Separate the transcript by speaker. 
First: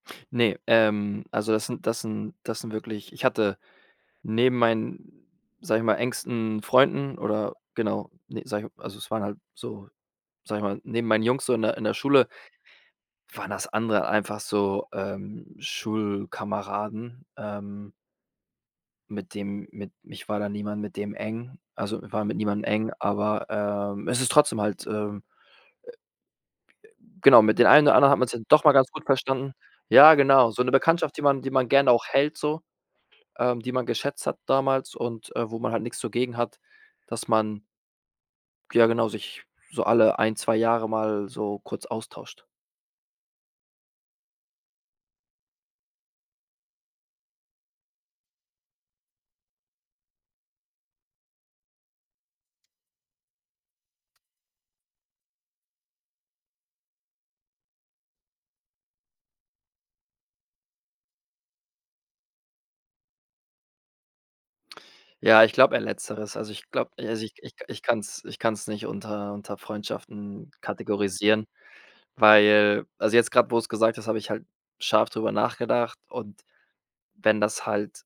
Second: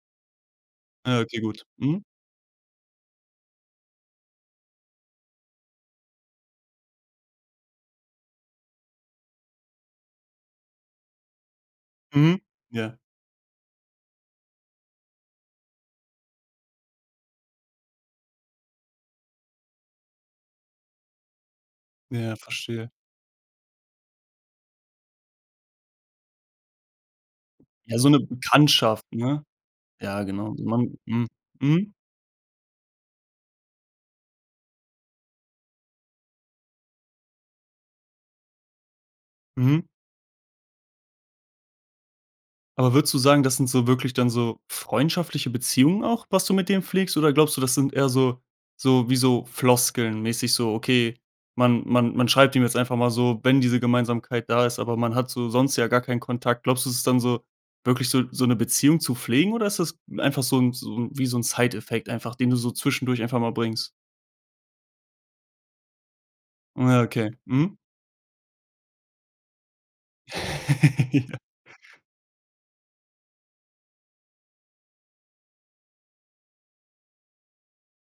Speaker 1: Ne,
Speaker 2: Ah,
Speaker 1: ähm,
Speaker 2: okay,
Speaker 1: also
Speaker 2: gut.
Speaker 1: das sind das
Speaker 2: Mhm.
Speaker 1: sind das sind wirklich ich hatte neben meinen, sage ich mal, engsten Freunden oder genau, ne, sage ich also es waren halt so, sage ich mal, neben meinen Jungs so in der in der Schule
Speaker 2: Mhm. Ja.
Speaker 1: waren das andere einfach so, ähm, Schulkameraden, ähm mit dem mit ich war da niemand mit dem eng. Also, war
Speaker 2: Ja,
Speaker 1: mit niemandem
Speaker 2: verstehe.
Speaker 1: eng, aber, ähm, es ist trotzdem halt, ähm, äh, äh, genau, mit den einen oder
Speaker 2: Ja, so
Speaker 1: anderen hat
Speaker 2: 'ne
Speaker 1: man sich dann doch mal ganz gut
Speaker 2: Bekanntschaft, ne?
Speaker 1: verstanden. Ja,
Speaker 2: Ja,
Speaker 1: genau,
Speaker 2: genau.
Speaker 1: so 'ne
Speaker 2: Man,
Speaker 1: Bekanntschaft, die
Speaker 2: hm
Speaker 1: man die man gern
Speaker 2: Mhm.
Speaker 1: auch hält, so, ähm, die man geschätzt hat damals und, äh, wo man halt nix so gegen hat, dass man ja, genau, sich
Speaker 2: Mhm.
Speaker 1: so alle 1, 2 Jahre mal so kurz austauscht.
Speaker 2: Aber würdest du sagen, das sind so wirklich dann so freundschaftliche Beziehungen auch, was du mit denen pflegst? Oder glaubst du, das sind eher so so wie so Floskeln mäßig so, okay, man man man schreibt ihm jetzt einfach mal so, wenn diese Gemeinsamkeit da ist, aber man hat so sonst ja gar keinen Kontakt. Glaubst du, es ist dann so wirklich so so 'ne Beziehung zu pflegen, oder ist das einfach so 'n so 'n wie so 'n Side Effect einfach, den du so zwischendurch einfach mal bringst?
Speaker 1: Ja, ich glaube, eher Letzteres. Also ich glaube
Speaker 2: Ja,
Speaker 1: also
Speaker 2: okay.
Speaker 1: ich ich
Speaker 2: Mhm.
Speaker 1: ich kann's ich kann's nicht unter unter Freundschaften
Speaker 2: Ja.
Speaker 1: kategorisieren, weil also, jetzt grad, wo du's gesagt hast, hab ich halt scharf drüber nachgedacht. Und wenn das halt